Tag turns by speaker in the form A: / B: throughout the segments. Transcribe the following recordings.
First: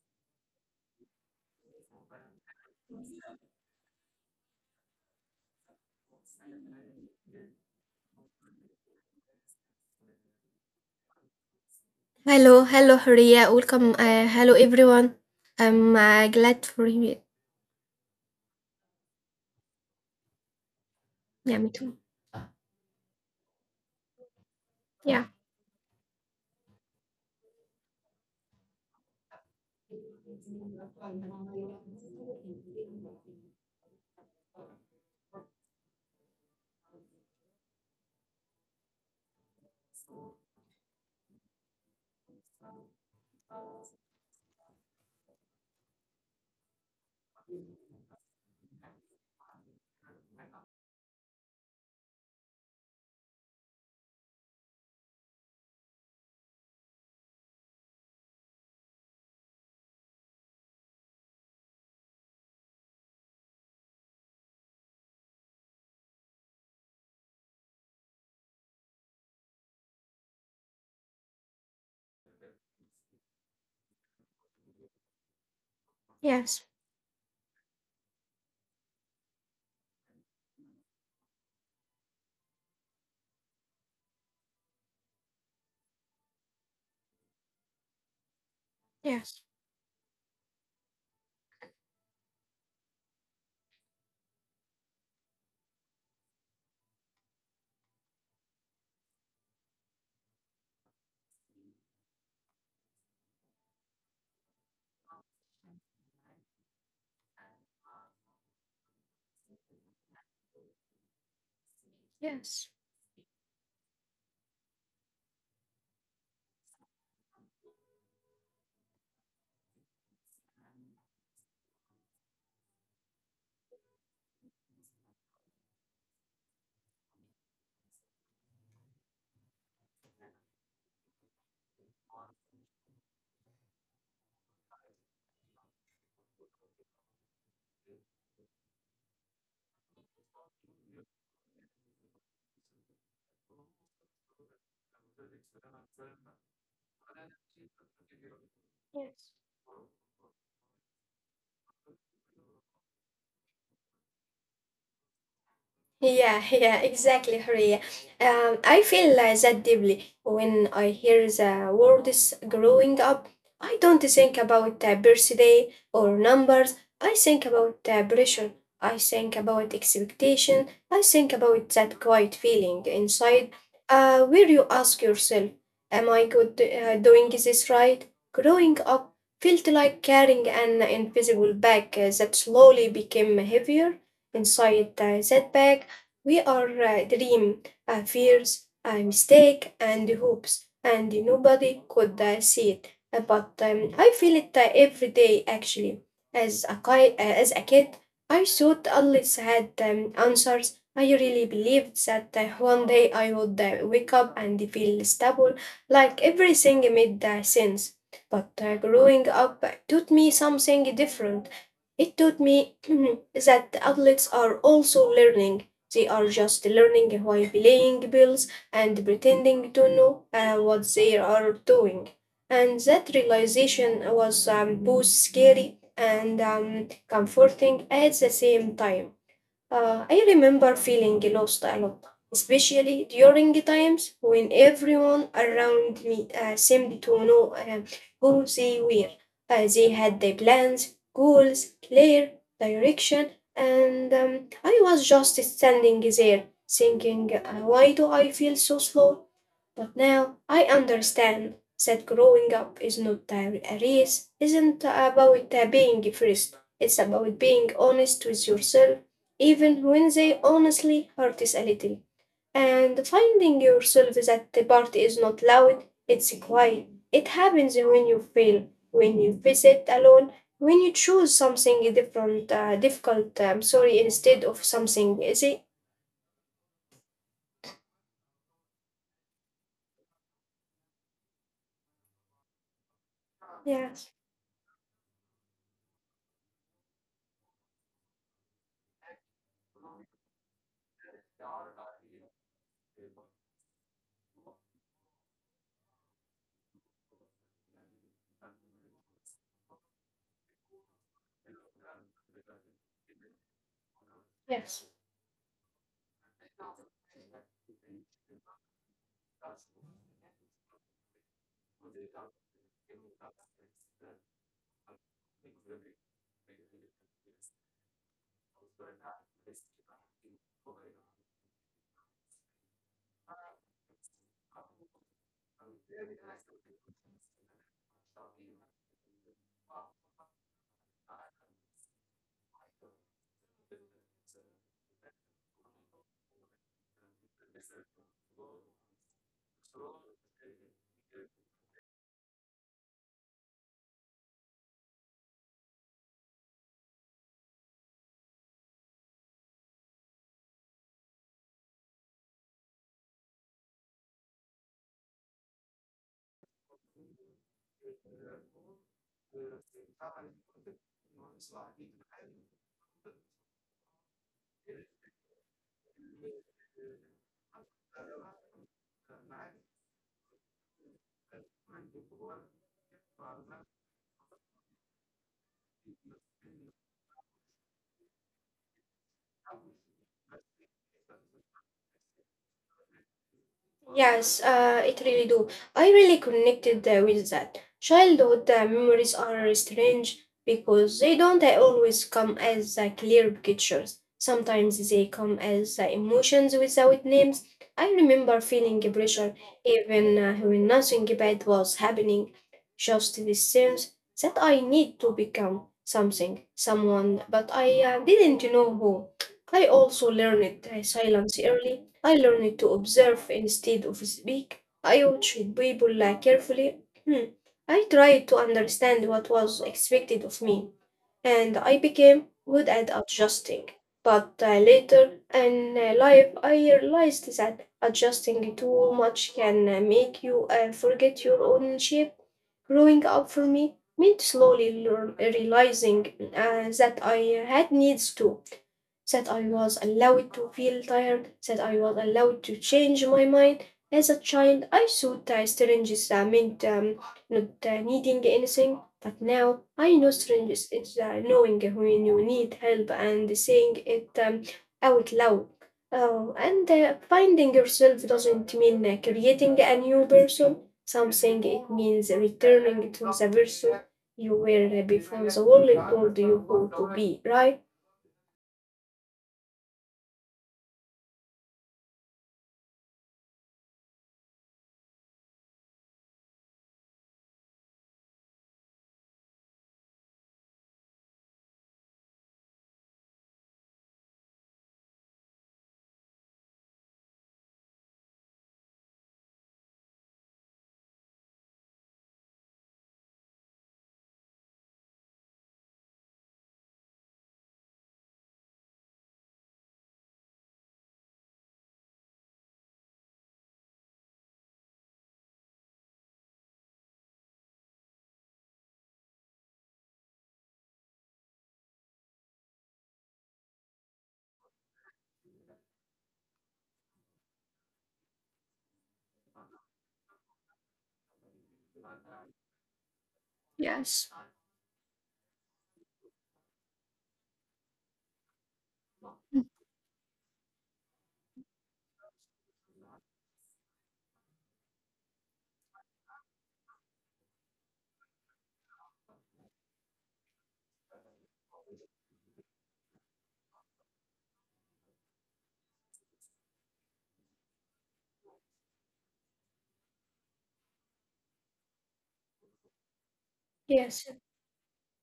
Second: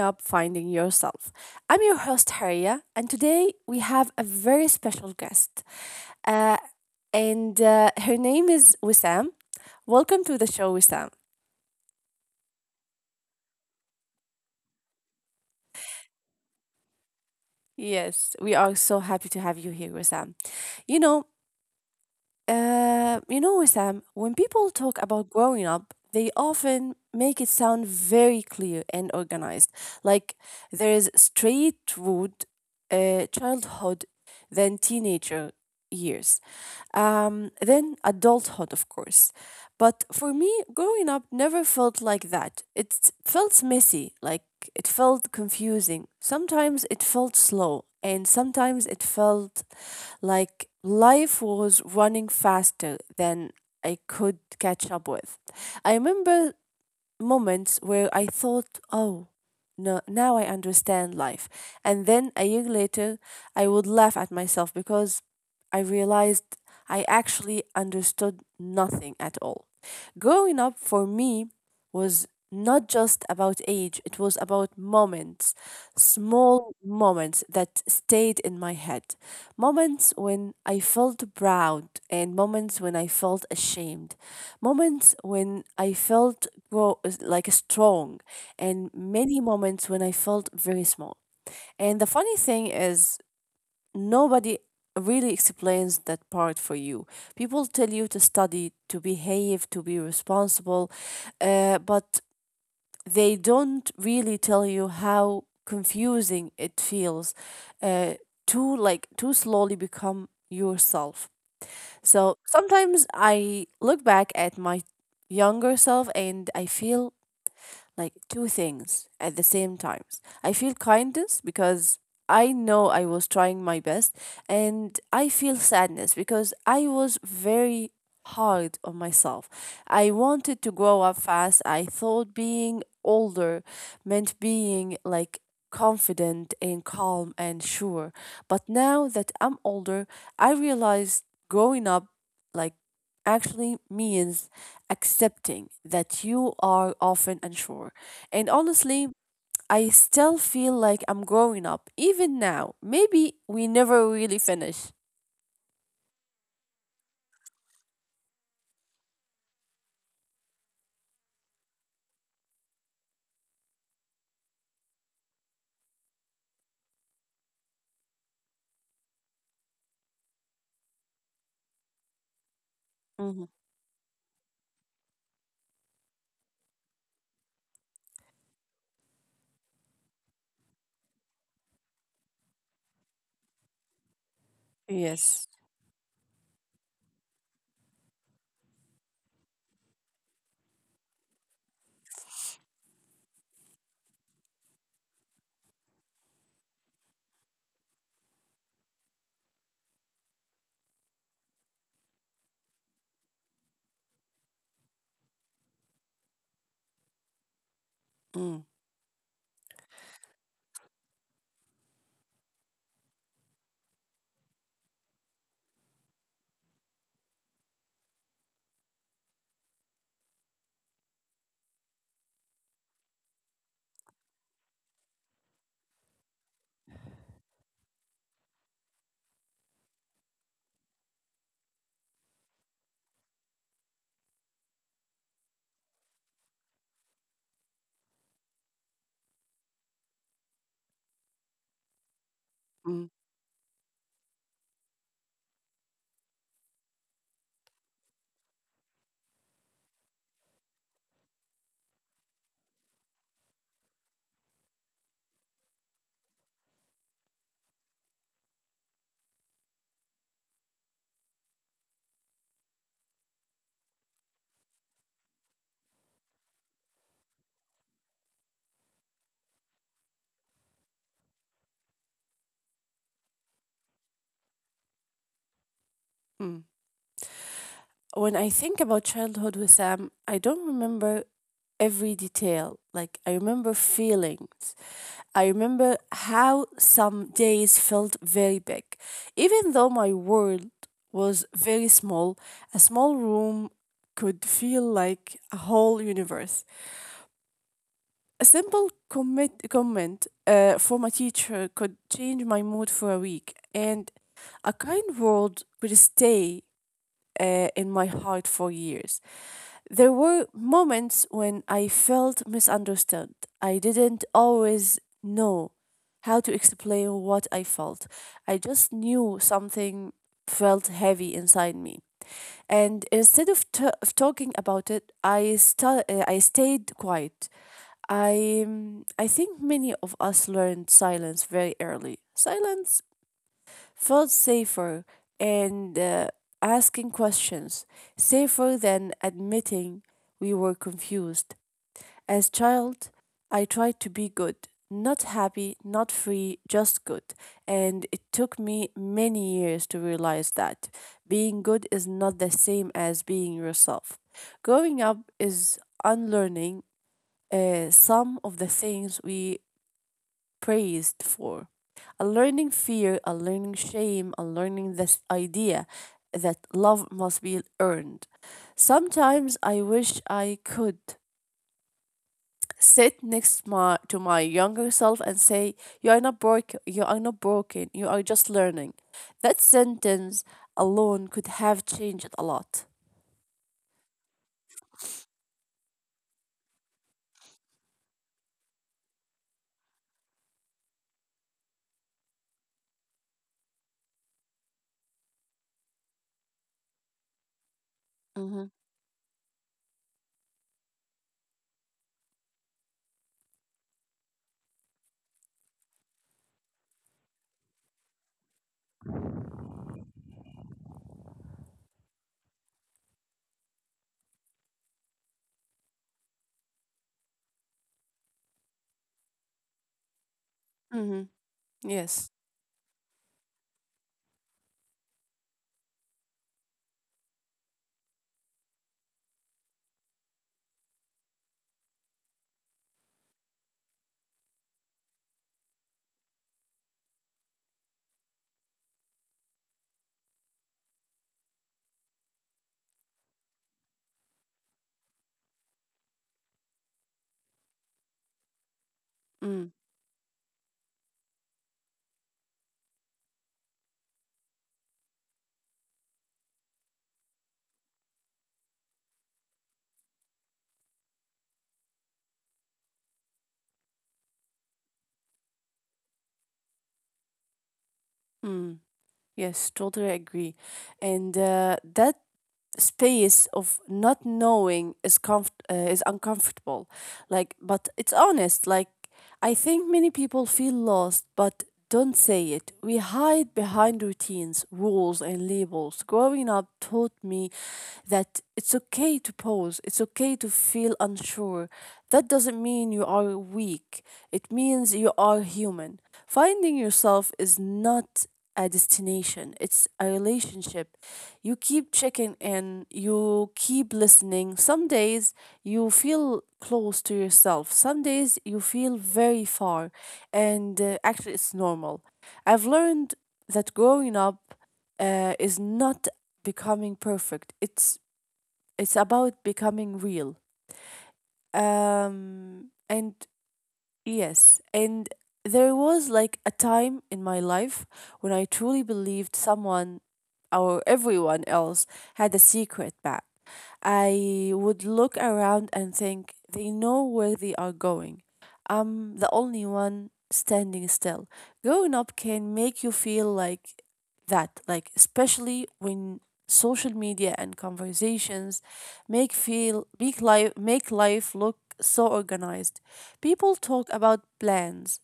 A: Up Finding Yourself. I'm your host, Haria, and today we have a very special guest, uh, and her name is Wissam. Welcome to the show, Wissam.
B: Hello, hello Horia. Welcome. Hello everyone. I'm glad for you.
A: Yes, we are so happy to have you here, Wissam. You know,
B: Yeah, me too.
A: Wissam, when people talk
B: Yeah.
A: about growing up, they often make it sound very clear and organized. Like there is straight road, childhood, then teenager years, then adulthood, of course. But for me, growing up never felt like that. It felt messy, like it felt confusing. Sometimes it felt slow, and sometimes it felt like life was running faster than I could catch up with. I remember moments where I thought, oh, no, now I understand life. And then a year later, I would laugh at myself because I realized I actually understood nothing at all. Growing up for me was not just about age, it was about moments,
B: Yes.
A: small moments that stayed in my head. Moments when I felt proud, and moments when I felt ashamed, moments when I felt grow, like strong, and
B: Yes.
A: many moments when I felt very small. And the funny thing is, nobody really explains that part for you. People tell you to study, to behave, to be responsible, but they don't really tell you how confusing it feels uh, to like to slowly become yourself. So
B: Yes.
A: sometimes I look back at my younger self and I feel like two things at the same times. I feel kindness because I know I was trying my best, and I feel sadness because I was very hard on myself. I wanted to grow up fast. I thought being older meant being like confident and calm and sure. But now that I'm older, I realized growing up like actually means accepting that you are often unsure. And honestly,
B: Yes.
A: I still feel like I'm growing up, even now. Maybe we never really finish.
B: Yeah, yeah, exactly, Hurriya. I feel that deeply when I hear the words growing up. I don't think about birthday or numbers. I think about pressure. I think about expectation. I think about that quiet feeling inside
A: Mhm.
B: where you ask yourself, am I good doing this right? Growing up felt like carrying an invisible bag that slowly became heavier inside that
A: Yes.
B: bag we are dream, fears, mistake, and hopes, and nobody could see it. But I feel it every day actually. As a kid, I thought always had answers. I really believed that one day I would wake up and feel stable, like everything made sense. But
A: Mm,
B: uh, growing up taught me something different. It taught me that the athletes are also learning. They are just learning while playing bills and pretending to know what they are doing. And that realization was both scary and comforting at the same time. I remember feeling lost a lot, especially during times when everyone around me seemed to know who they were. They had their plans, goals, clear
A: mm,
B: direction, and I was just standing there thinking, why do I feel so slow? But now I understand that growing up is not a race, isn't about being first. It's about being honest with yourself, even when they honestly hurt us a little. And finding yourself that the party is not loud, it's quiet. It happens when you fail, when you visit alone, when you choose something different, difficult, I'm sorry, instead of something easy.
A: mm. When I think about childhood with Sam, I don't remember every detail. Like, I remember
B: Yes,
A: feelings. I remember how some days felt very big. Even though my world was very small, a small room could feel like a whole universe. A simple comment from a teacher could change my mood for a week, and a
B: yes.
A: kind word would stay in my heart for years. There were moments when I felt misunderstood. I didn't always know how to explain what I felt. I just knew something felt heavy inside me. And instead of talking about it, I stayed quiet. I think many of us learned silence very early. Silence felt safer and asking questions, safer than admitting we were confused. As child, I tried to be good, not happy, not free, just good. And it took me many years to realize that being good is not the same as being yourself. Growing up is unlearning some of the things we praised for. Unlearning fear, unlearning shame, unlearning this idea that love must be earned. Sometimes I wish I could sit to my younger self and say, you are not broken, you are not broken, you are just learning. That sentence alone could have changed a lot.
B: Yes, it really do. I really connected with that. Childhood memories are strange because they don't always come as clear pictures. Sometimes they come as emotions without names. I
A: Mm-hmm.
B: remember feeling a pressure even when nothing bad was happening. Just this sense that I need to become something, someone, but I didn't know who. I also learned silence early. I learned to observe instead of speak. I watched people carefully. Hmm. I tried to understand what was expected of
A: Mm-hmm.
B: me, and
A: Yes.
B: I became good at adjusting. But later in life, I realized that adjusting too much can make you forget your own shape. Growing up for me meant slowly learn, realizing that I had needs too, that I was allowed to feel tired, that I was allowed to change my mind. As a child, I thought strangeness meant not needing anything, but now I know strangeness is knowing when you need help and saying it out loud. Oh, and finding yourself doesn't mean creating a new person, something it means returning to the person you were before the world told you who to be, right?
A: Mm-hmm. Yes, totally agree. And that space of not knowing is is uncomfortable, like, but it's honest. Like, I think many people feel lost but don't say it. We hide behind routines, rules and labels. Growing up taught me that it's okay to pause, it's okay to feel unsure. That doesn't mean you are weak, it means you are human. Finding yourself is not a destination, it's a relationship. You keep checking in, you keep listening. Some days you feel close to yourself, some days you feel very far, and actually, it's normal. I've learned that growing up is not becoming perfect, it's about becoming real. And Yes, and there was like a time in my life when I truly believed someone or everyone else had a secret bag. I would look around and think they know where they are going. I'm the only one standing still. Growing up can make you feel like that, like especially when social media and conversations make life look so organized. People talk
B: Yes,
A: about plans,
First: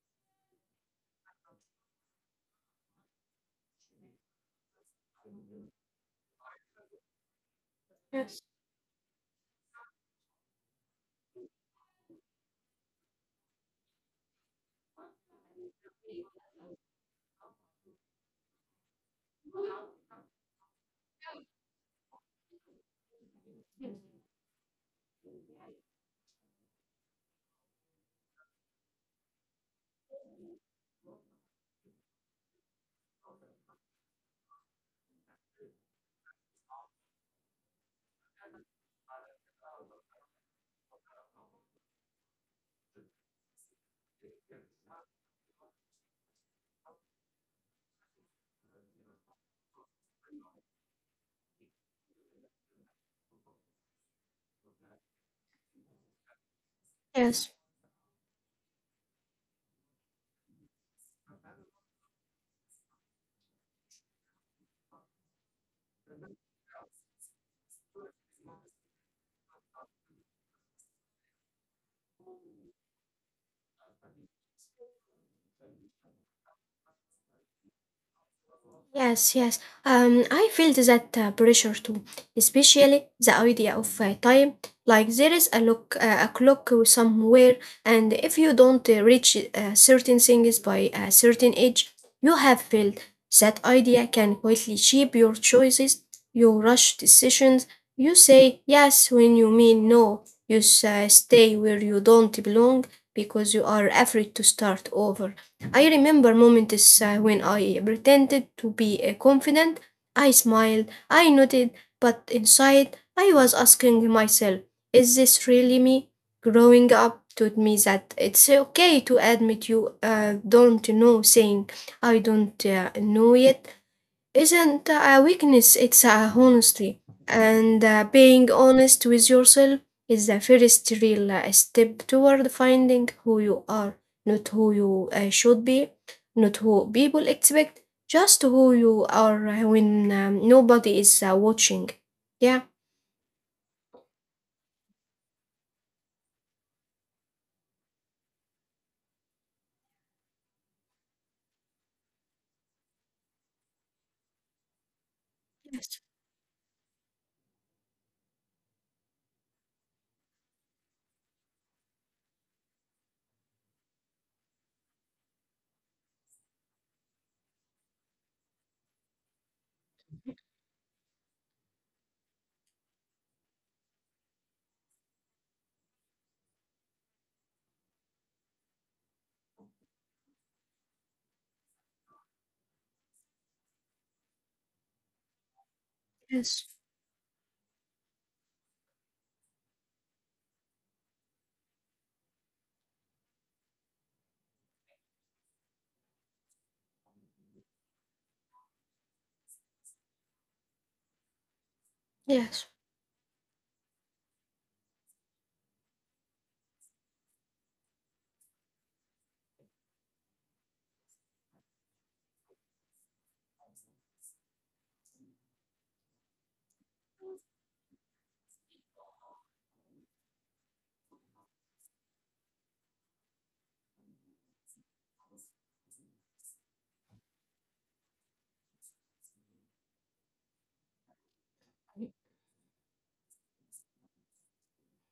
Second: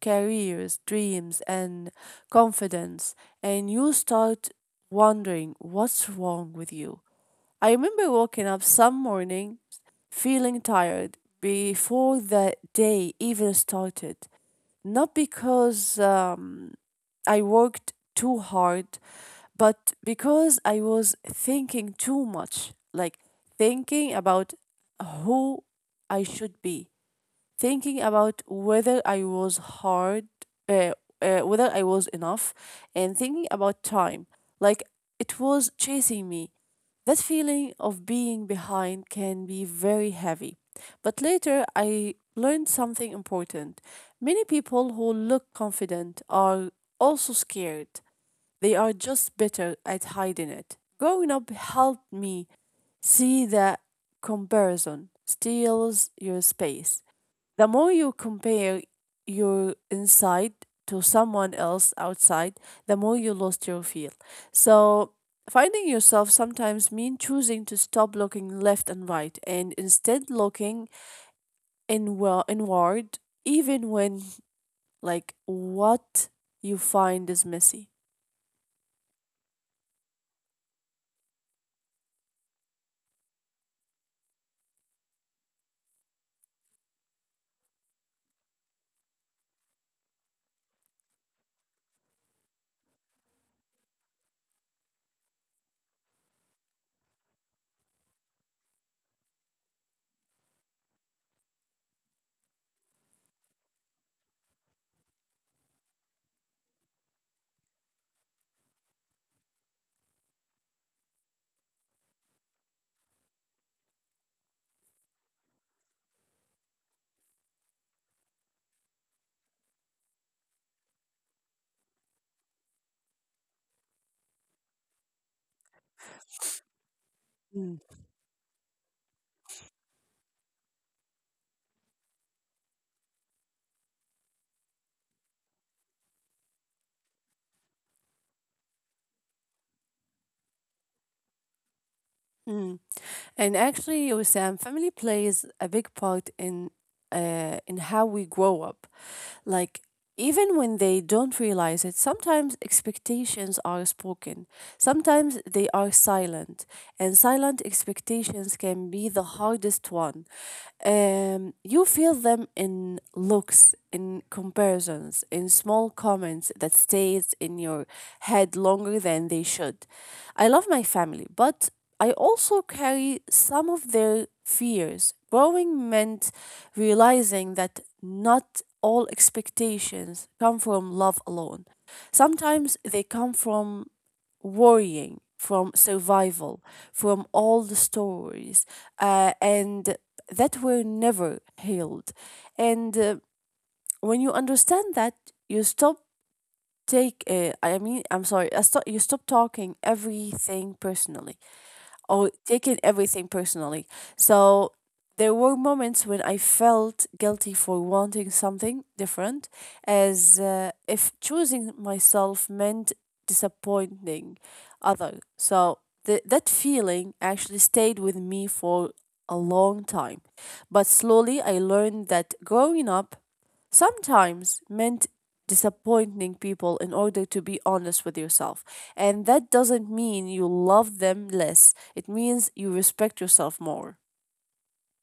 A: careers, dreams, and confidence, and you start wondering what's wrong with you. I remember
B: yes,
A: waking up some morning feeling tired before the day even started, not because I worked too hard, but because I was thinking too much, like thinking about who I should be, thinking about whether I was hard, uh, whether I was enough, and thinking about time. Like it was chasing me. That feeling of being behind can be very heavy. But later, I learned something important. Many people who look confident are also scared. They are just better at hiding it. Growing up helped me see that comparison steals your space.
B: yes,
A: The more you compare your inside to someone else outside, the more you lost your feel. So finding yourself sometimes means choosing to stop looking left and right and instead looking inward even when like what you find is messy.
B: yes, yes. I feel that pressure too, especially the idea of time. Like there is a clock somewhere, and if you don't reach certain things by a certain age, you have failed. That idea can quietly shape your choices, your rush decisions. You say yes when you mean no. You stay where you don't belong because you are afraid to start over. I remember moments when I pretended to be confident. I smiled, I nodded, but inside I was asking myself, is this really me? Growing up taught me that it's okay to admit you don't know. Saying I don't know yet isn't a weakness, it's a honesty. And
A: Mm.
B: being honest with yourself is the first real step toward finding who you are, not who you should be, not who people expect, just who you are when nobody is watching. Yeah.
A: Mm. And actually, Wissam, family plays a big part in how we grow up. Like even when they don't realize it, sometimes expectations are spoken. Sometimes they are silent, and silent expectations can be the hardest one. You feel them in looks, in comparisons, in small comments that stays in your head longer than they should. I love my family, but I also carry some of their fears. Growing meant realizing that not all expectations come from love alone. Sometimes they come from worrying, from
B: Yes.
A: survival, from all the stories, and that were never healed. And when you understand that, you stop take. I mean, I'm sorry. I stop, you stop talking everything personally or
B: Yes.
A: taking everything personally. So there were moments when I felt guilty for wanting something different, as if choosing myself meant disappointing other. So that feeling actually stayed with me for a long time. But slowly I learned that growing up sometimes meant disappointing people in order to be honest with yourself. And that doesn't mean you love them less, it means you respect yourself more.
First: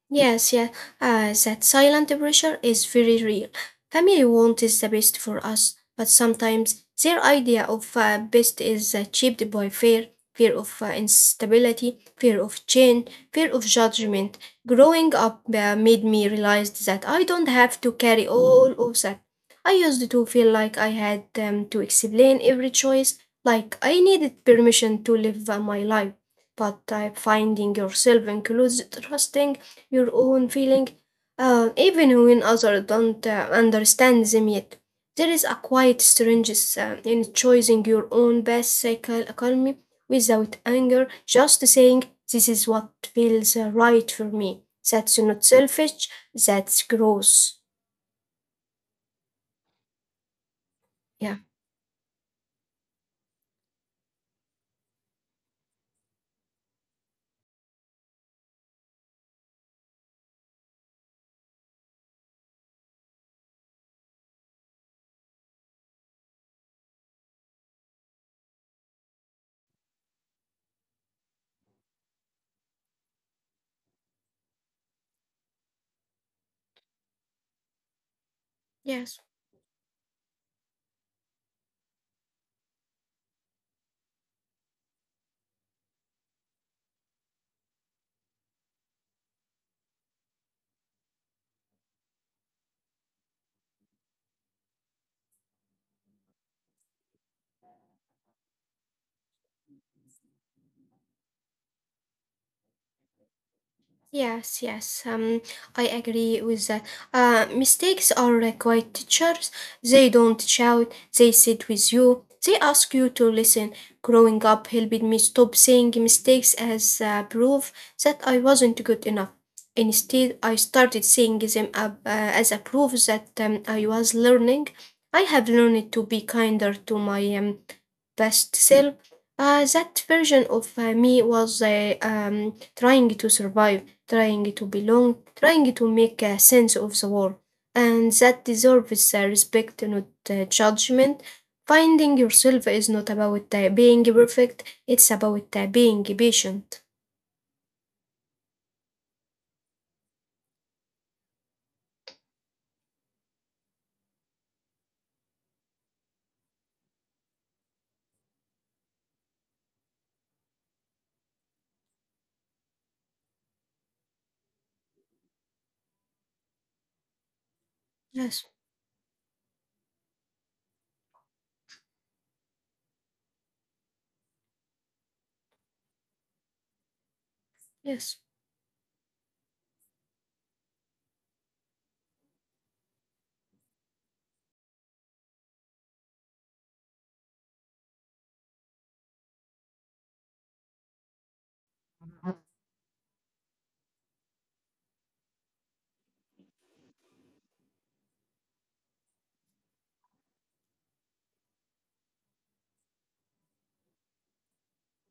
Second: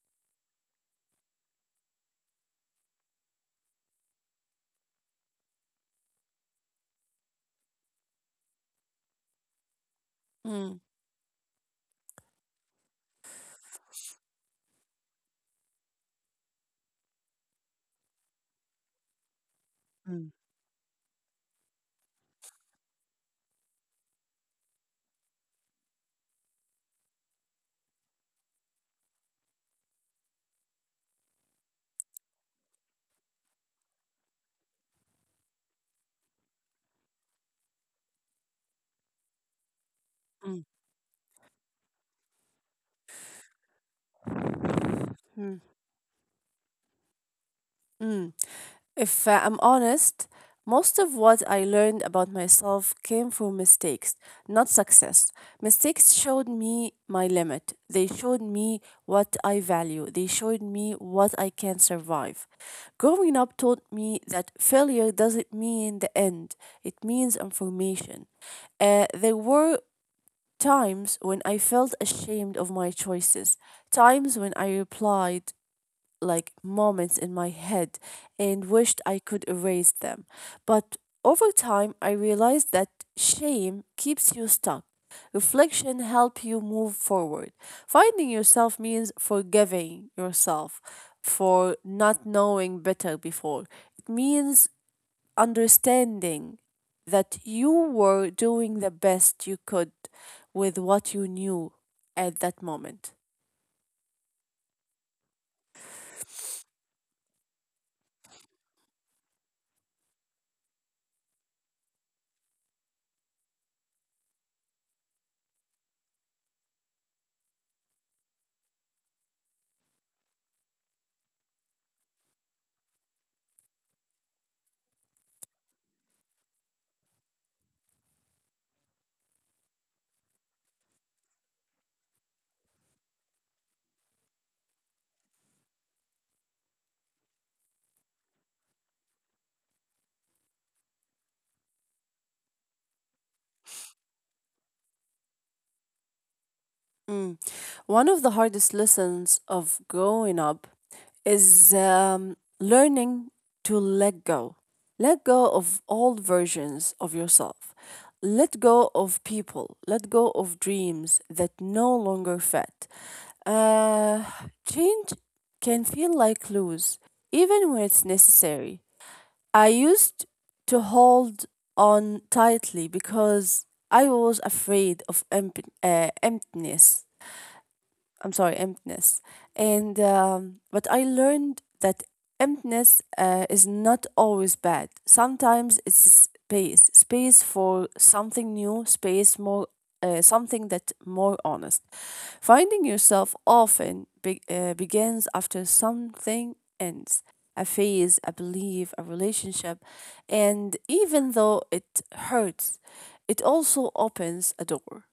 B: Yes, yeah, that silent pressure is very real. Family want is the best for us, but sometimes their idea of best is achieved by fear, fear
A: Mm.
B: of instability, fear of change, fear of judgment. Growing up made me realize that I don't have to carry all of that. I used
A: Mm.
B: to feel like I had to explain every choice, like I needed permission to live my life. But finding yourself includes trusting your own feeling, even when others don't understand them yet. There is a quiet strength in choosing your own best cycle economy without
A: mm,
B: anger, just saying, this is what feels right for me. That's not
A: mm,
B: selfish, that's gross.
A: mm. If I'm honest, most of
B: Yeah.
A: what I learned about myself came from mistakes, not success. Mistakes showed me my limit. They showed me what I value. They showed me what I can survive. Growing up taught me that failure doesn't mean the end, it means information. There were times when I felt ashamed of my choices, times when I replied like moments in my head and wished I
B: Yes.
A: could erase them. But over time, I realized that shame keeps you stuck. Reflection helps you move forward. Finding yourself means forgiving yourself for not knowing better before. It means understanding that you were doing the best you could with what you knew at that moment.
B: Yes, yes, I agree with that. Mistakes are quite teachers. They don't shout, they sit with you, they ask you to listen. Growing up helped me stop seeing mistakes as proof that I wasn't good enough. Instead, I started seeing them up, as a proof that I was learning. I have learned to be kinder to my best self. That version of me was trying to survive, trying to belong, trying to make a sense of the world, and that deserves respect, not judgment. Finding yourself is not about being perfect; it's about being patient.
A: Mm. One of the hardest lessons of growing up is learning to let go. Let go of old versions of yourself. Let go of people. Let go of dreams that no longer fit. Uh, Change can feel like lose, even when it's
B: Yes,
A: necessary. I used to hold on tightly because I was afraid of emptiness.
B: yes.
A: I'm sorry, emptiness. And but I learned that emptiness is not always bad. Sometimes it's space, space for something new, space more, something that more honest. Finding yourself often begins after something ends. A phase, a belief, a relationship, and even though it hurts, it also opens a door.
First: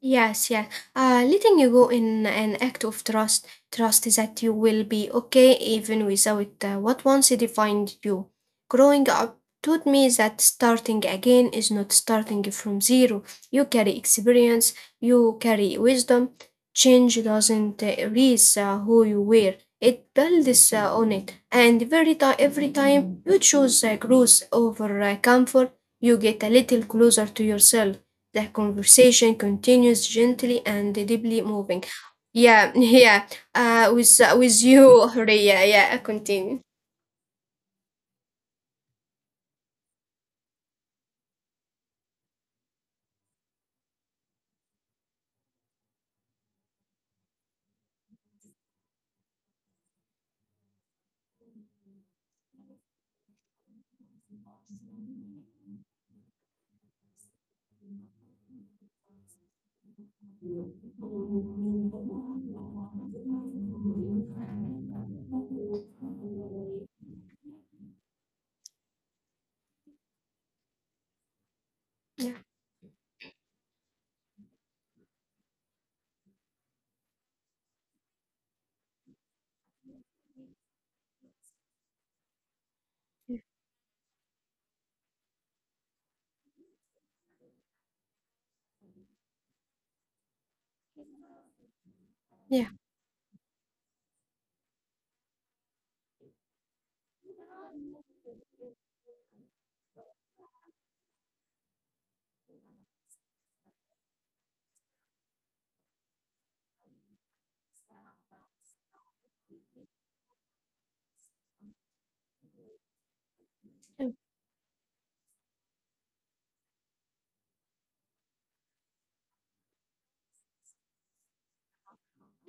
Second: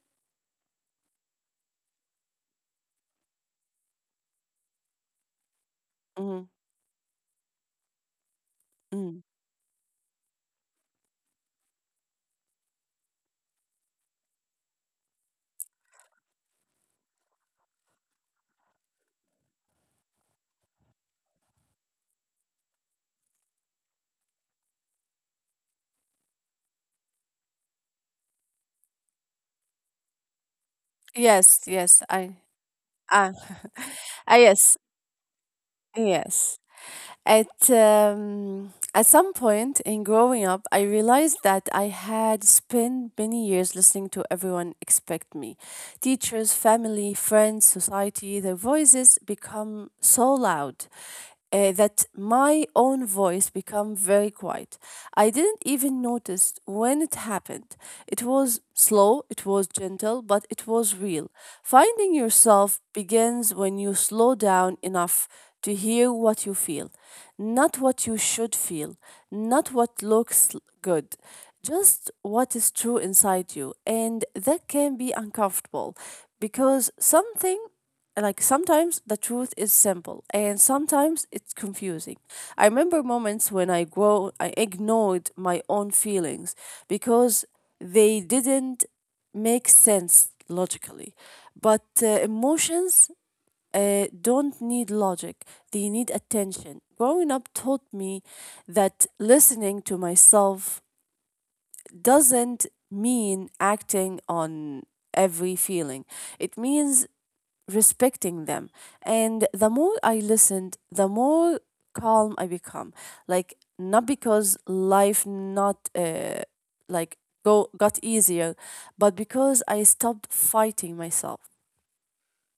B: Yes, yes. Letting you go in an act of trust, trust that you will be okay even
A: Mhm.
B: without what once defined you.
A: Mm.
B: Growing up taught me that starting again is not starting from zero. You carry experience, you carry wisdom. Change doesn't erase who you were. It builds on it, and every time you choose growth over comfort, you get a little closer to yourself. The conversation continues gently and
A: Yes,
B: deeply
A: yes,
B: moving.
A: I...
B: Yeah,
A: Ah,
B: yeah. Uh, with
A: ah,
B: uh,
A: yes,
B: with you, Horia. Yeah,
A: yes.
B: continue.
A: At some point in growing up, I realized that I had spent many years listening to everyone expect me. Teachers, family, friends, society, their voices become so loud that my own voice became very quiet. I didn't even notice when it happened. It was slow, it was gentle, but it was real. Finding yourself begins when you slow down enough to hear what you feel, not what you should feel, not what looks good, just
B: Yeah,
A: what is true inside you. And that can be uncomfortable because something like sometimes the truth is simple and sometimes it's confusing. I remember moments when I ignored my own feelings because they didn't make sense logically. But
B: yeah.
A: emotions don't need logic, they need attention. Growing up taught me that listening to myself doesn't mean acting on every feeling, it means respecting them. And the more I listened, the more calm I become. Like, not because life not like go got easier, but because I stopped fighting myself.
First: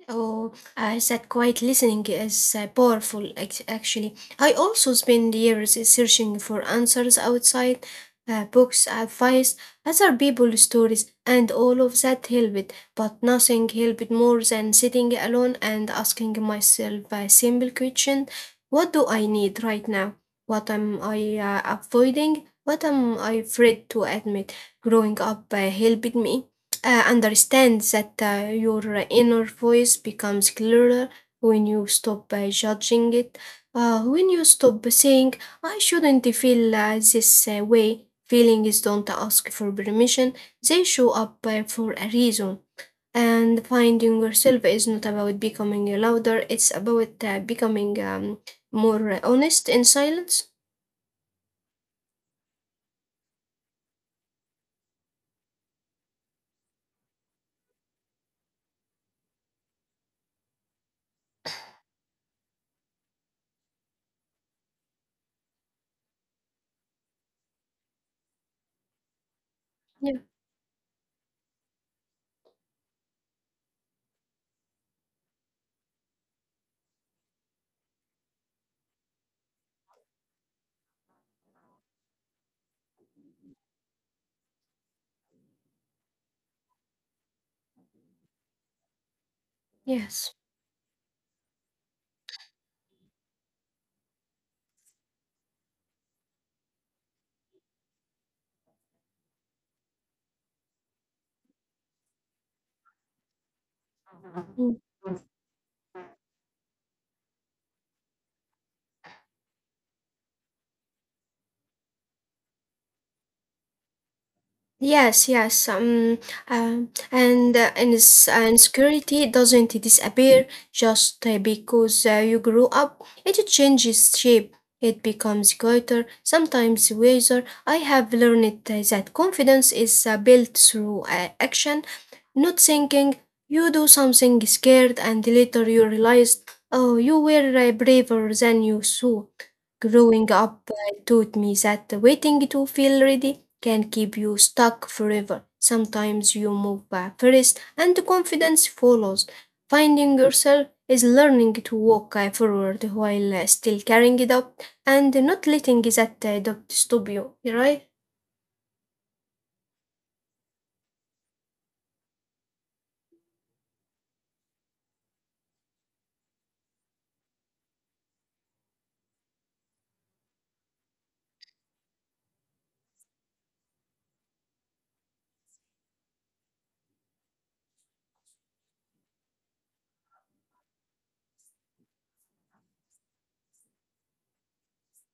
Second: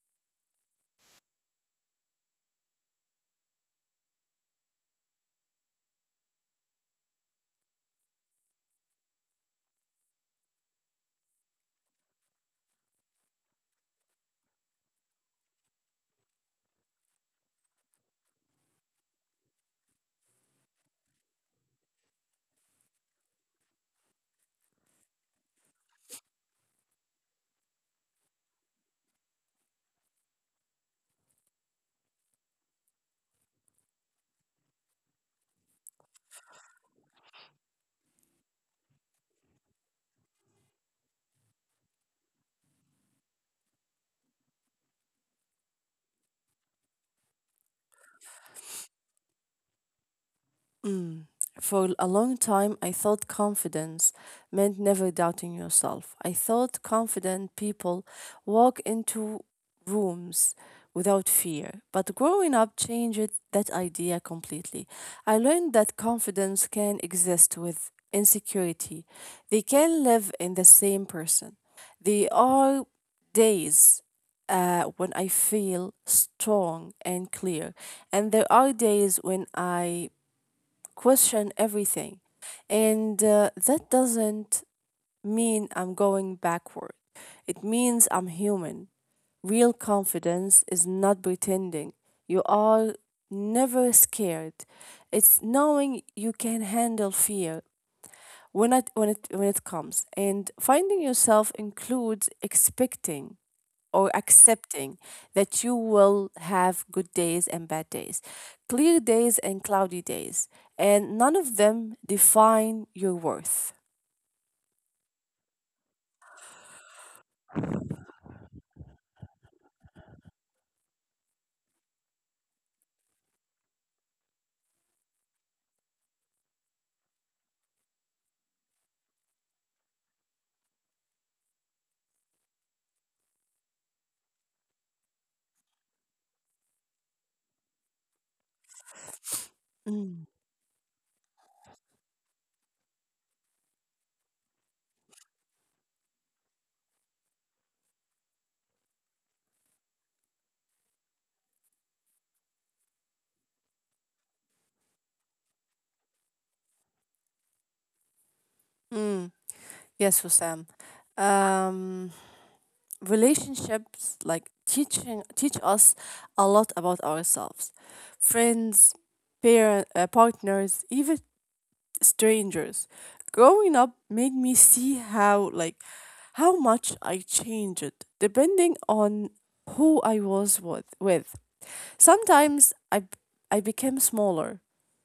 B: Oh, that quiet listening is powerful, actually. I also spend years searching for answers outside books, advice, other people's stories, and all of that helped, but nothing helped more than sitting alone and asking myself a simple question: what do I need right now? What am I avoiding? What am I afraid to admit? Growing up helped me understand that your inner voice becomes clearer when you stop judging it, when you stop saying, I shouldn't feel this way. Feelings don't ask for permission, they show up for a reason. And finding yourself is not about becoming louder, it's about becoming more honest in silence.
A: For a long time, I thought confidence meant never doubting yourself. I thought confident people walk into rooms without fear. But growing up changed that idea completely. I learned that confidence can exist with insecurity, they can
B: Yeah,
A: live in the same person. There are days when I feel strong and clear, and there are days when I question everything. And That doesn't mean I'm going backward. It means I'm human. Real
B: yes.
A: confidence is not pretending. You are never scared. It's knowing you can handle fear when it comes. And finding yourself includes expecting or
B: Mm.
A: accepting that you will have good days and bad days, clear days and cloudy days, and none of them define your worth.
B: Yes, yes. And security doesn't disappear just because you grew up. It changes shape. It becomes quieter sometimes wiser. I have learned that confidence is built through action, not thinking. You do something scared and later you realize, oh, you were braver than you thought. Growing
A: Mm.
B: up taught me that waiting to feel ready can keep you stuck forever. Sometimes you move first and confidence follows. Finding yourself is learning to walk forward while still carrying it up and not letting that doubt stop you, right?
A: Mm. Yes, Hussam. Um, Relationships like teaching teach us a lot about ourselves, friends, parent, partners, even strangers. Growing up made me see how much I changed depending on who I was with. Sometimes I became smaller.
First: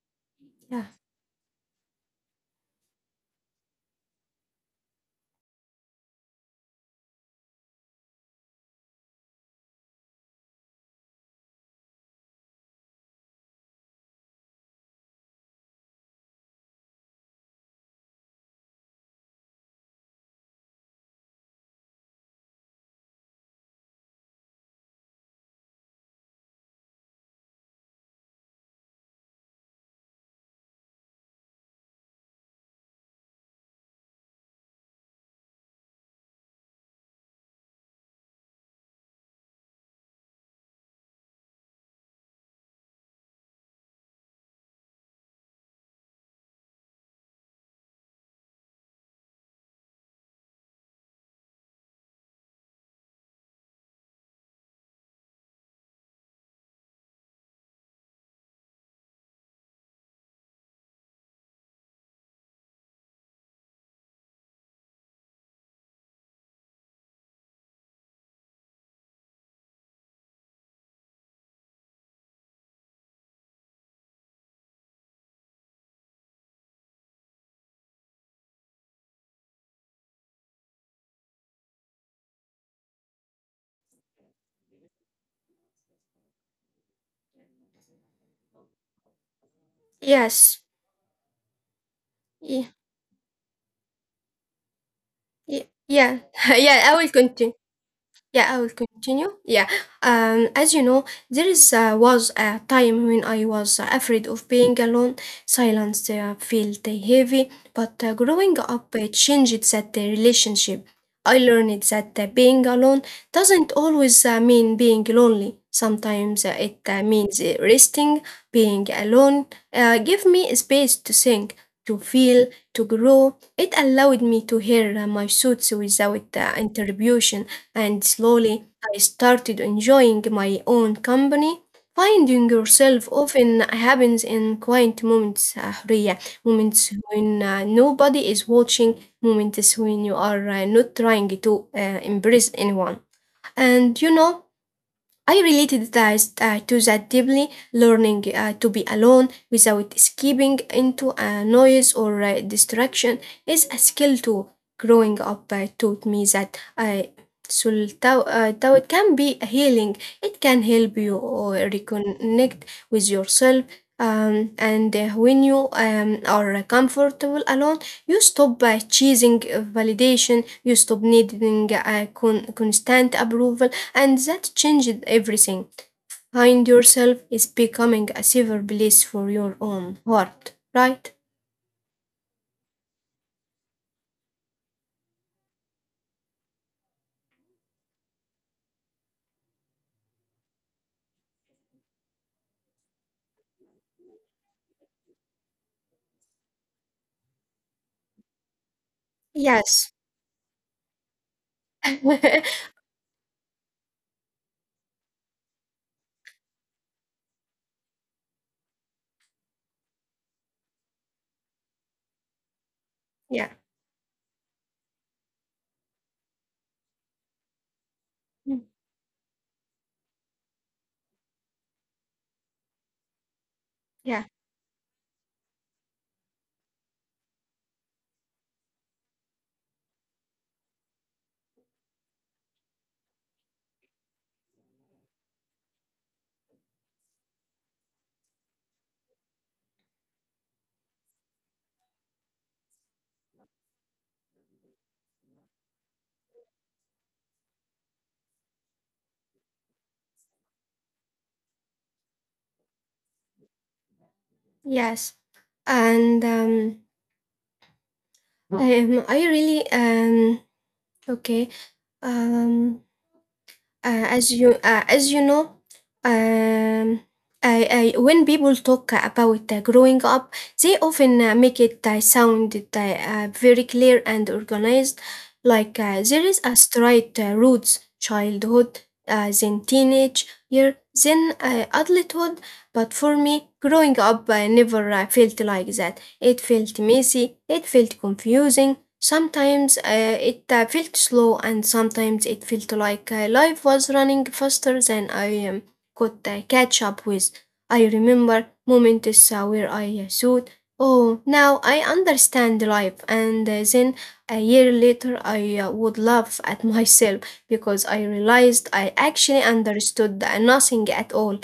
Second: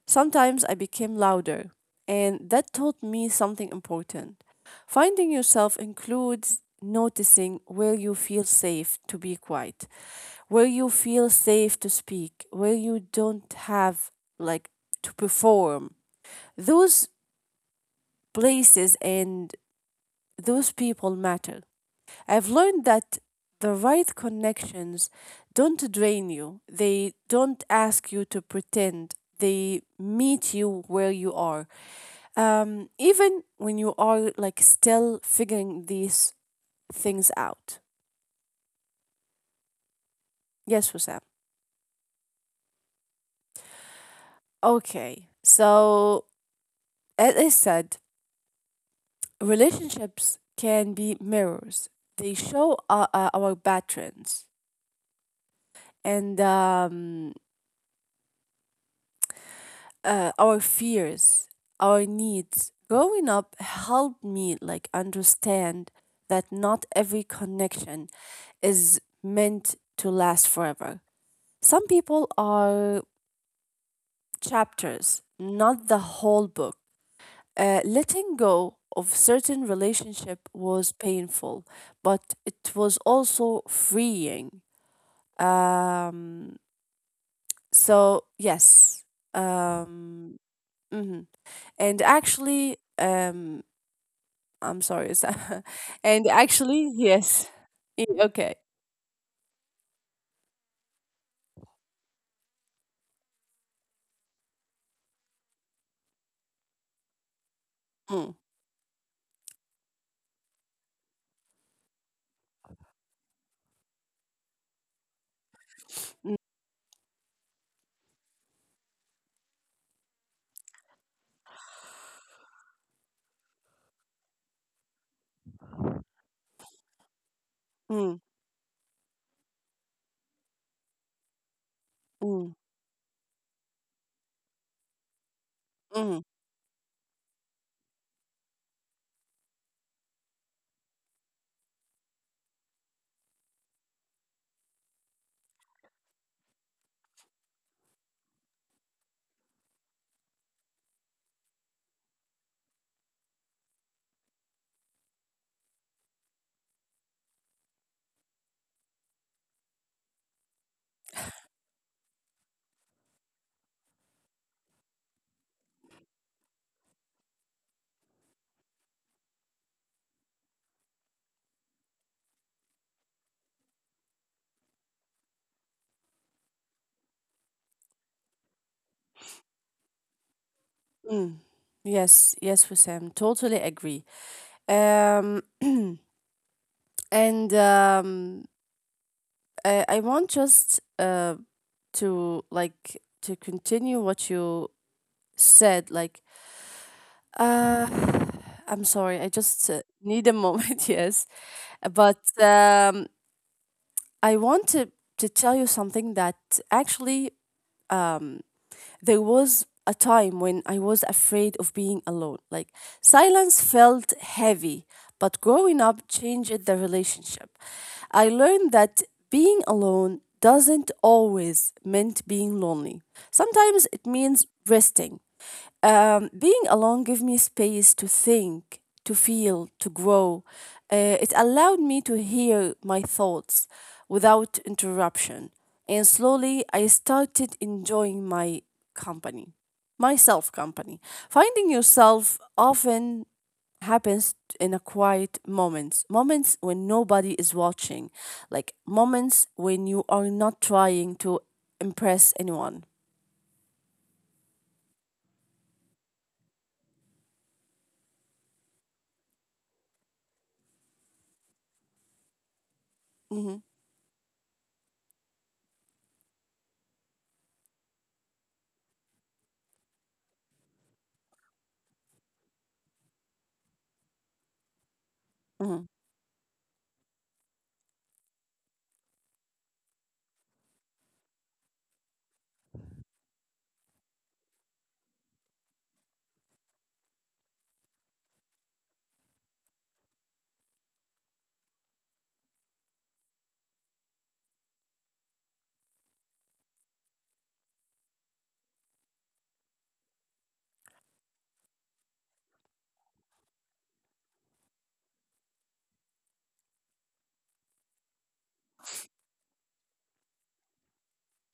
A: Sometimes I
B: Yeah.
A: became louder. And that taught me something important. Finding yourself includes noticing where you feel safe to be quiet, where you feel safe to speak, where you don't have like to perform. Those places and those people matter. I've learned that the right connections don't drain you, they don't ask you to pretend. They meet you where you are. Even when you are like still figuring these things out. Yes, Wissam. Okay. So, as I said, relationships can be mirrors. They show our patterns. And our fears, our needs. Growing up helped me like understand that not every connection is meant to last forever. Some people are chapters, not the whole book. Letting go of certain relationship was painful, but it was also freeing. Um, so yes, um,
B: Yes.
A: mhm. and
B: Yeah.
A: actually, um, I'm sorry, Sam.
B: Yeah. Yeah.
A: And
B: Yeah.
A: actually,
B: I will
A: yes.
B: continue.
A: I- Okay.
B: Yeah, I will continue. Yeah, as you know, there is was a time when I was afraid of being alone. Silence felt heavy, but
A: Mm,
B: growing up changed that relationship. I learned that being alone doesn't always mean being lonely.
A: mm,
B: Sometimes it means resting. Being alone gave me space to think, to feel, to grow. It allowed me to hear my thoughts without interruption, and
A: mm,
B: slowly I started enjoying my own company. Finding
A: mm,
B: yourself often happens in quiet moments, حرية.
A: mm,
B: Moments when nobody is watching, moments when you are not trying to impress anyone. And you know, I related to that deeply, learning to be alone without escaping into a noise or distraction is a skill too. Growing up taught me that doubt can be healing. It can help you reconnect with yourself. And when you are comfortable alone, you stop chasing validation, you stop needing constant approval, and that changed everything. Find yourself is becoming a safer place for your own heart, right?
A: mm. Yes, yes, Sam. Totally agree. Um, and I want just to like to continue what you said. Like, uh, I'm sorry. I just
B: Yes.
A: need a moment. Yes, but I want to tell you something that actually um there was a time when I was afraid of being alone. Like
B: Yeah.
A: silence felt heavy, but growing up changed the relationship. I
B: Mm.
A: learned that being alone doesn't always meant being lonely. Sometimes it
B: Yeah.
A: means resting. Being alone gave me space to think, to feel, to grow. It allowed me to hear my thoughts without interruption. And slowly, I started enjoying my company, myself company. Finding yourself often happens in a quiet moments, moments when nobody is watching, like moments when you are not trying to impress anyone.
B: Yes. And I really okay. Um,
A: Hmm
B: as you as you know, um, when people talk about growing up they often make it sound very clear and organized, like
A: hmm
B: there is a straight routes childhood, then teenage year, then adulthood. But for me growing up never felt like that. It felt messy, it felt confusing. Sometimes it felt slow, and sometimes it felt like life was running faster than I could catch up with. I remember moments where I thought, oh, now I understand life. And then a year later, I would laugh at myself because I realized I actually understood nothing at all.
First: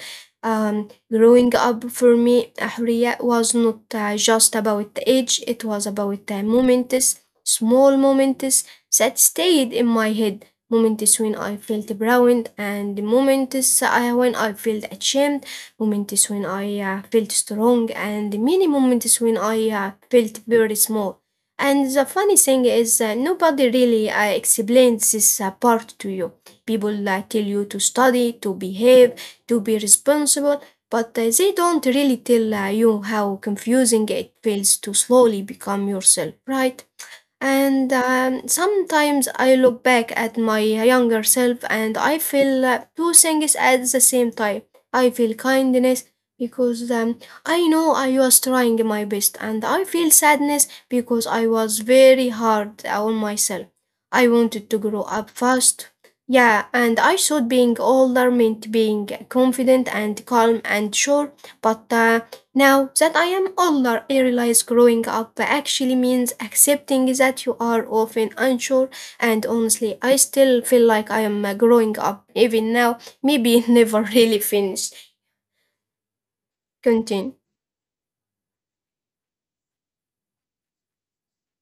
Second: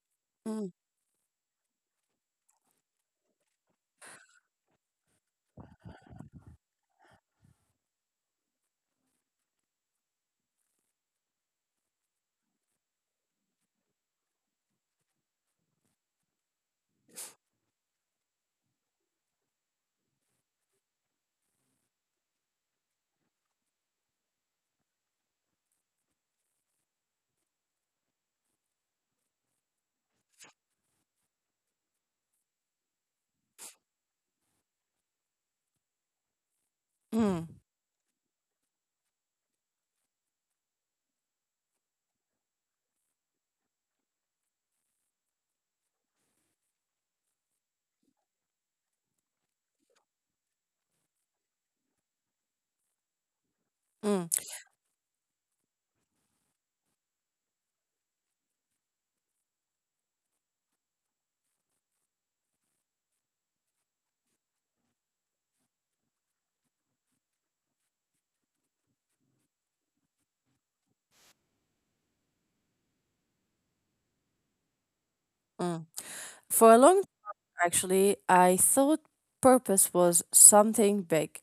A: mm
B: Growing up for me, Ahriya, was not just about the age, it was about the moments, small moments that stayed in my head, moments when I felt proud and when I felt ashamed, moments when I felt strong and many moments when I felt very small. And the funny thing is, nobody really explains this part to you. People tell you to study, to behave, to be responsible, but they don't really tell you how confusing it feels to slowly become yourself, right?
A: mm
B: And sometimes I look back at my younger self and I feel two things at the same time. I feel kindness because I know I was trying my best, and I feel sadness because I was very hard on myself. I
A: mm.
B: wanted to grow up fast. Yeah, and I thought being older meant being confident and calm and sure, but now that I am older, I realize growing up actually means accepting that you are often unsure, and honestly, I still feel like I am growing up even now, maybe never really finished.
A: Mm. For a long
B: Continue.
A: time, actually, I thought purpose was something big,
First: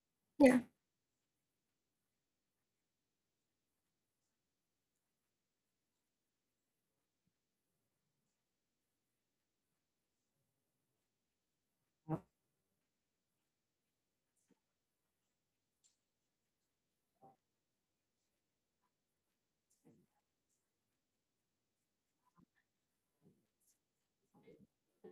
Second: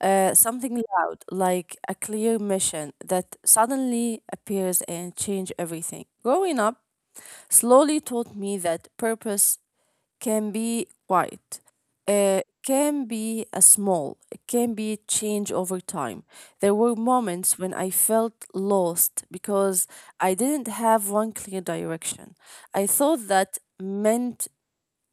B: Yeah.
A: something loud, like a clear mission that suddenly appears and change everything. Growing up, slowly taught me that purpose can be quiet. Uh, can be a small, it can be change over time. There were moments when I felt lost because I didn't have one clear direction. I thought that meant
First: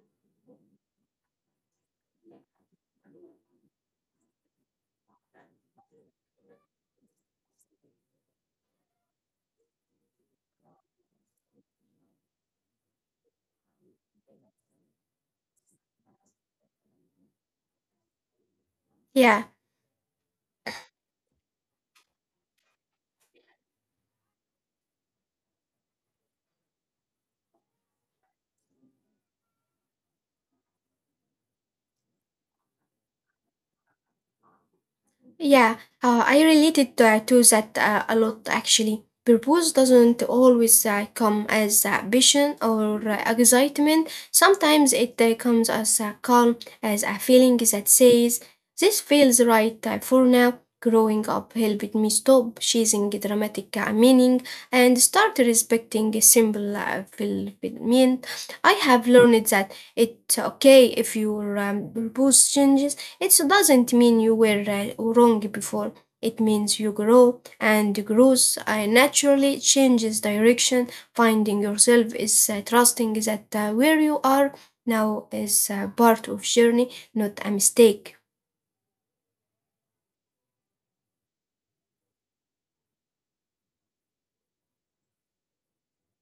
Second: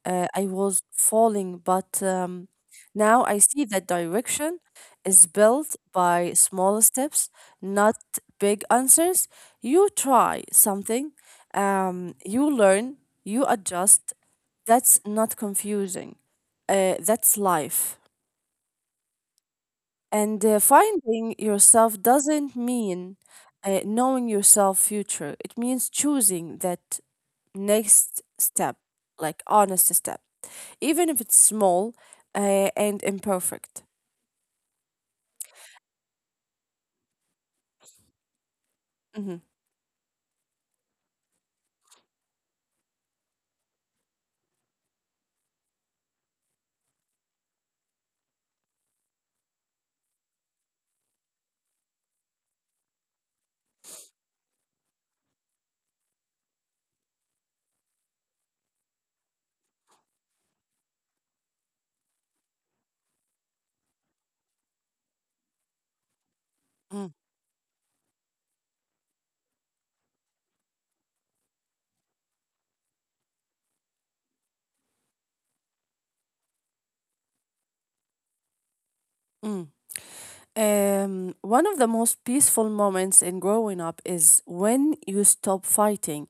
A: I was falling, but now I see that direction is built by small steps, not big answers. You try something, you learn, you adjust. That's not confusing. That's life.
B: Yeah.
A: And finding yourself doesn't mean knowing yourself future. It means choosing that next step, like honest step, even if it's small and imperfect.
B: Yeah, I related to that a lot actually.
A: Mm-hmm.
B: Purpose doesn't always come as ambition or excitement. Sometimes it comes as calm, as a feeling that says, this feels right for now. Growing up helped me stop chasing dramatic meaning and start respecting a simple fulfillment. I have learned that it's okay if your purpose changes, it doesn't mean you were wrong before. It means you
A: Mm,
B: grow, and growth naturally changes direction. Finding yourself is trusting that where you are now is part of journey, not a mistake.
A: mm. One of the most peaceful moments in growing up is when you stop fighting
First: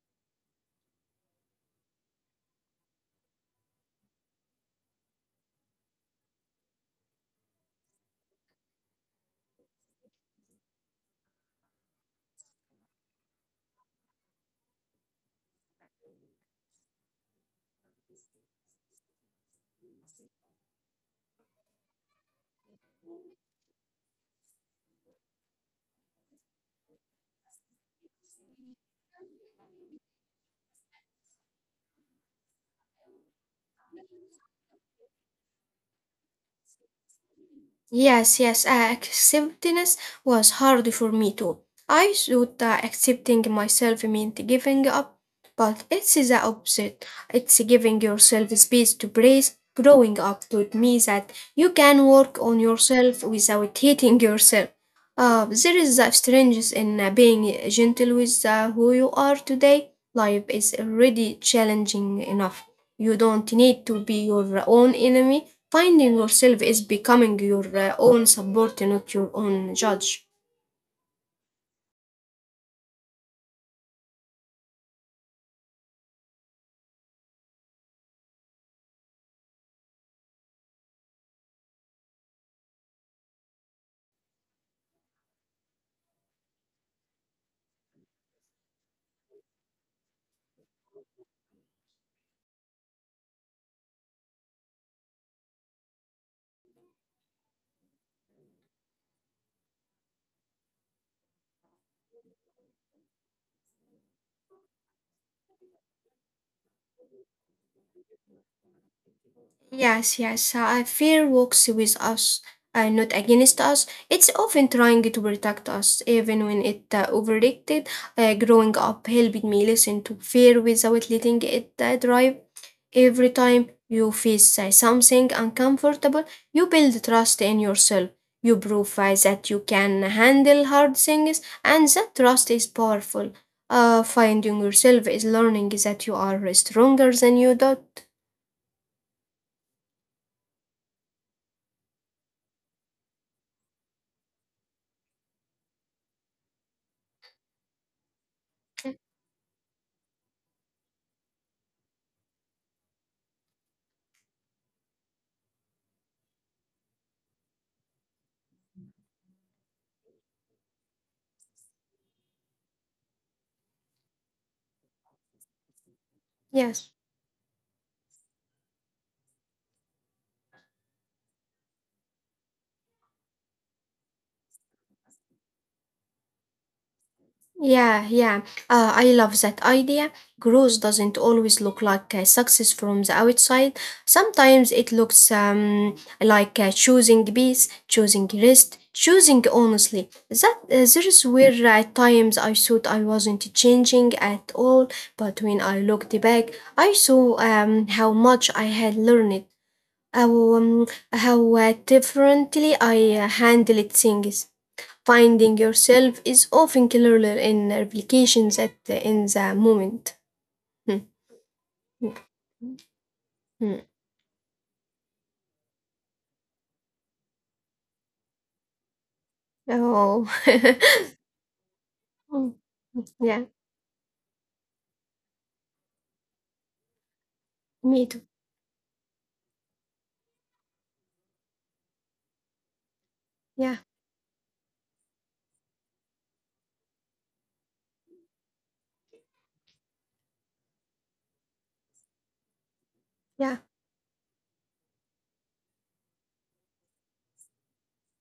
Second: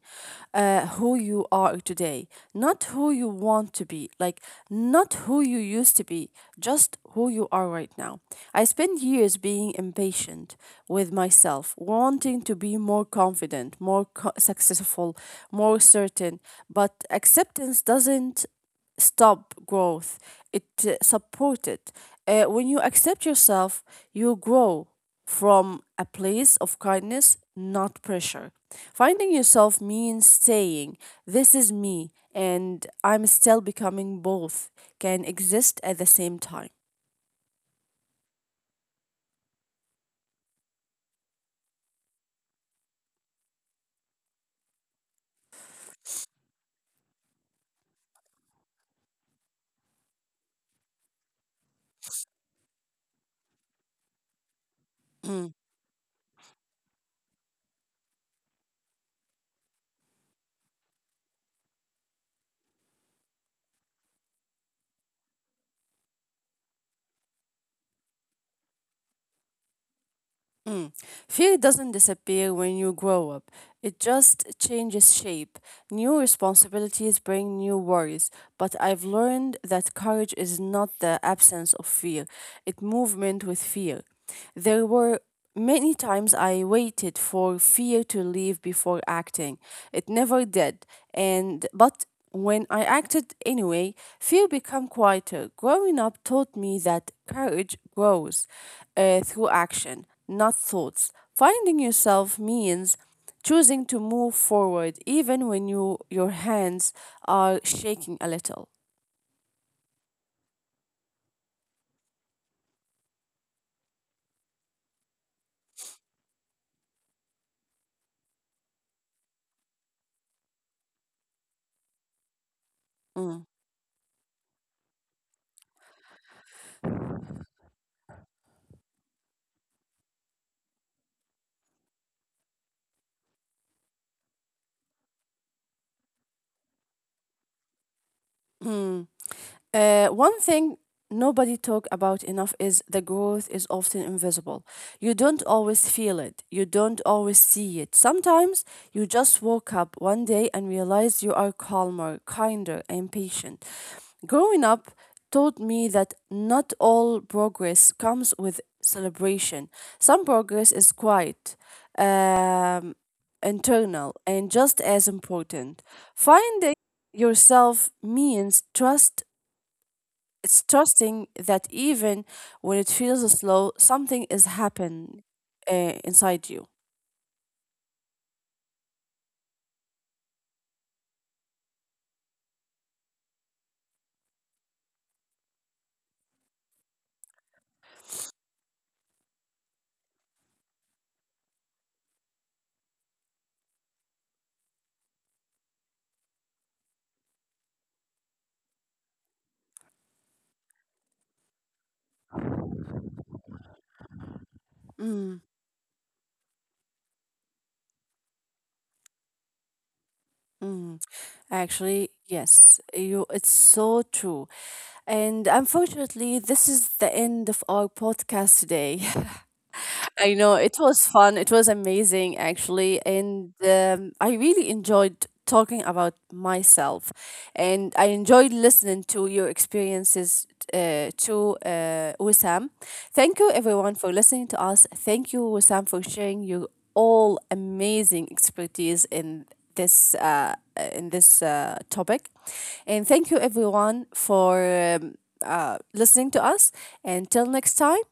A: who you are today, not who you want to be, like not who you used to be, just who you are right now. I spent years being impatient with myself, wanting to be more confident, more co- successful, more certain, but acceptance doesn't stop growth, it support it. When you accept yourself, you grow from a place of kindness, not pressure. Finding yourself means saying, this is me, and I'm still becoming both, can exist at the same time.
B: Yes, yes, acceptance was hard for me too. I thought that accepting myself meant giving up, but it's the opposite. It's giving yourself space to breathe. Growing up taught me that you can work on yourself without hating yourself.
A: Mm.
B: There is a strangeness in being gentle with who you are today. Life is already challenging enough. You don't need to be your own enemy. Finding yourself is becoming your own support, not your own judge.
A: Mm. Fear doesn't disappear when you grow up. It just changes shape. New responsibilities bring new worries, but I've learned that courage is not the absence of fear, it movement with fear. There were many times I waited for fear to leave before acting. It never did. And but when I acted anyway, fear became quieter. Growing up taught me that courage grows through action not thoughts. Finding yourself means choosing to move forward even when you your hands are shaking a little.
B: Yes, yes, fear walks with us, not against us. It's often trying to protect us, even when it overreacted. Growing up helped me listen to fear without letting it drive. Every
A: Mm.
B: time you face something uncomfortable, you build trust in yourself. You prove that you can handle hard things, and that trust is powerful. Finding yourself is learning that you are stronger than you thought.
A: Mm. One thing nobody talk about enough is the growth is often invisible. You don't always feel it. You don't always see it. Sometimes you just woke up one day and realize you are calmer, kinder, and patient. Growing up taught me that not all progress comes with celebration. Some progress is quiet, um, internal, and just as important. Finding
B: Yes.
A: yourself means trust it's trusting that even when it feels slow, something is happening inside you.
B: Yeah, yeah. I love that idea. Growth doesn't always look like success from the outside. Sometimes it looks like choosing peace, choosing rest, choosing honestly. That there's where at times I thought I wasn't changing at all, but when I looked back, I saw how much I had learned, how um, how differently I handled things.
A: Mm,
B: Finding yourself is often clearer in replication that in the moment. Hmm,
A: mm. Actually,
B: hmm,
A: yes, you. It's
B: hmm.
A: so true. And unfortunately, this is the end of our podcast today.
B: Oh,
A: I know it was fun. It was amazing, actually,
B: yeah,
A: and I really enjoyed talking about myself, and
B: me
A: I
B: too.
A: enjoyed listening to your experiences to Wissam. Thank you
B: Yeah,
A: everyone for listening to us. Thank you Wissam for sharing your all amazing expertise in this topic, and thank you
B: yeah.
A: everyone for listening to us. Until next time,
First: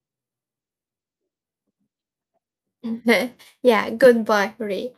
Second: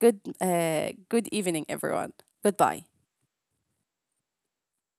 A: good evening everyone. Goodbye.
B: Yeah, goodbye, Ray.